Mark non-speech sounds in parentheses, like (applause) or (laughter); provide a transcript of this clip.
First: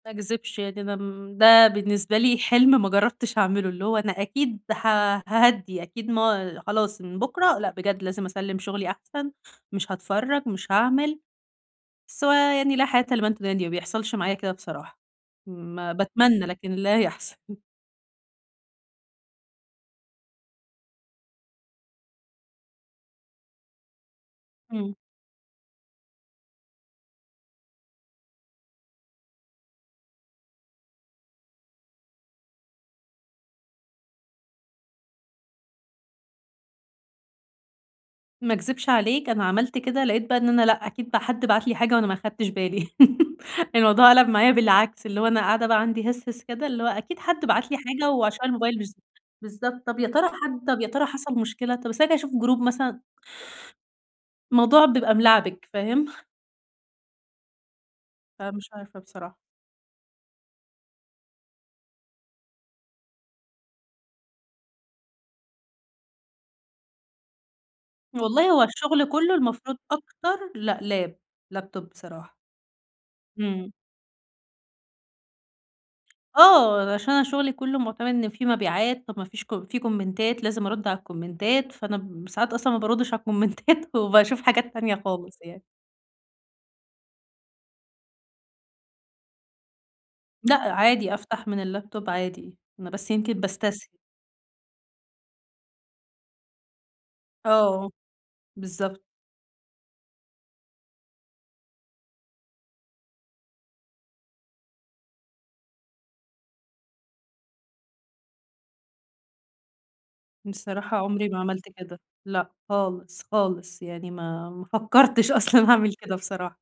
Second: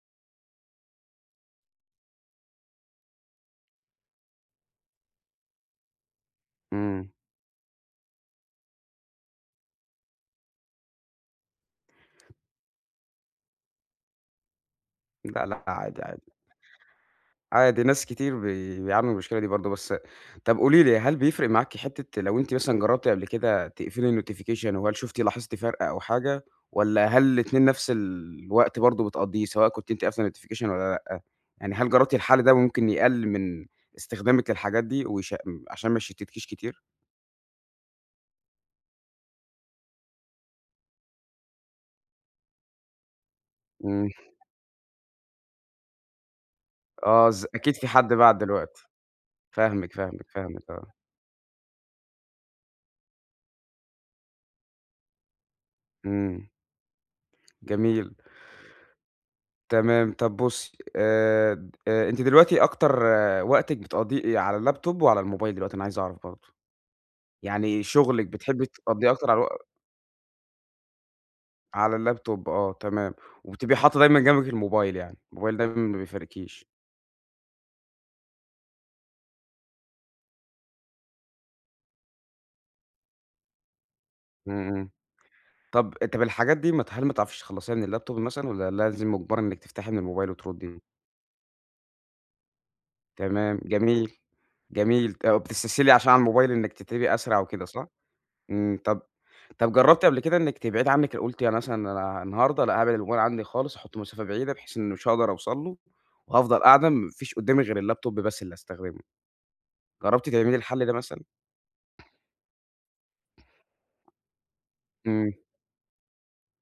ما أكذِبش يعني أنا م بقى بالنسبة لي حِلم ما جرّبتش اعمله، اللي هو أنا أكيد ه هاهدّي، أكيد ما أ خلاص إمم. من بُكرة لأ بجد لازم اسلِّم شُغلي أحسن، مش هاتفرّج، مش هاعمل، بس هو يعني لا حياة لمن تنادي، ما بيحصَلش معايا كده بصراحة لأ، لأ ما عادي، عادي. باتمنّى لكن لا يحصل. (chuckles) عادي ناس كتير بي بيعانوا من المشكلة دي برضه، بس أ طَب قولي لي هل بيفرِق معاكِ حِتّة لو أنتِ مثلًا جرّبتِ قبْل كده تقفلي الnotification وهل إمم. شُفتِ، لاحظتِ فَرق أو حاجة والّا هل الاتنين نفس الوقت برضه، بتقضّيه سواء كنتِ أنتِ قافلة الnotification والّا لأ، يعني هل جرّبتِ الحل ده ممكن يقلّل من إستخدامِك للحاجات دي ويش أم عشان ما يشتِّتكيش كتير؟ ما اكذِبش عليك أنا عملت كده، لقيت بقى إن أنا لأ، أكيد بقى حد بعت لي حاجة وأنا ما أخدتش بالي، (laughs) الموضوع إمم. قَلَب معايا بالعكس، اللي هو أنا قاعدة بقى عندي هِسهِس كده اللي هو أكيد آه ز حد بعَت أكيد لي في حاجة حد بعَت وعشان الmobile مش دلوقتي. ز بالضبط، فاهمِك، طَب يا فاهمِك، ترى فاهمِك، حد طَب يا آه. ترى حصَل مشكلة، طَب استنى كده اشوف الgroup مثلًا. الموضوع بيبقى ملَعبِك فاهم؟ إمم. جميل. فمش عارفة بصراحة. تمام. طَب بُصّي آآ د آآ، أنتِ دلوقتي أكتر وقتِك بتقضّيه إيه، يا على الlaptop وعلى الmobile دلوقتي، أنا عايز أعرَف برضه. يعني شغلِك والله هو بتحبي الشُغل تقضّيه أكتر كلّه على الو المفروض أكتر، لأ lap، laptop على بصراحة. الlaptop آه تمام، إمم. وبتبقي حاطّة دايمًا جنبِك الmobile يعني، الmobile دايمًا ما بيفارقكيش. آه، أنا عشان أنا شُغلي كلّه مُعتمِد إن في مبيعات، طَب ما فيش ك في كومنتات لازم ارد على الكومنتات فأنا ب ساعات أصلًا ما باردّش على الكومنتات وباشوف إمم، حاجات إمم، تانية خالص يعني. طَب أ طَب الحاجات دي ما ت هل ما تعرفش تخلّصيها من الlaptop مثلًا والّا لازم مُجبَرة إنِك تفتَحي من الmobile لأ وتردّي؟ عادي أفتح من الlaptop عادي، أنا بس يمكن تمام باستسهل. جميل، جميل، طَب بتستسهلي عشان على الmobile إنِك تكتبي أسرع وكده صح؟ آه. إمم، طَب بالضبط. طَب جرّبتِ قبل كده إنِك تبعِدي عنِك أ قُلتِ أنا مثلًا أنا النهارده لأ، هابعِد الmobile عندي خالص، هاحطّه في مسافة بعيدة بحيث إن مش هاقدَر أوصَل له وهافضَل قاعدة ما فيش قُدّامي غير الlaptop بس اللي استخدمه، جرّبتِ تعملي الحل ده بصراحة مثلًا؟ عُمري ما عملت كده، لأ خالص، خالص يعني ما ما فكّرتش إمم. أصلًا اعمل كده بصراحة.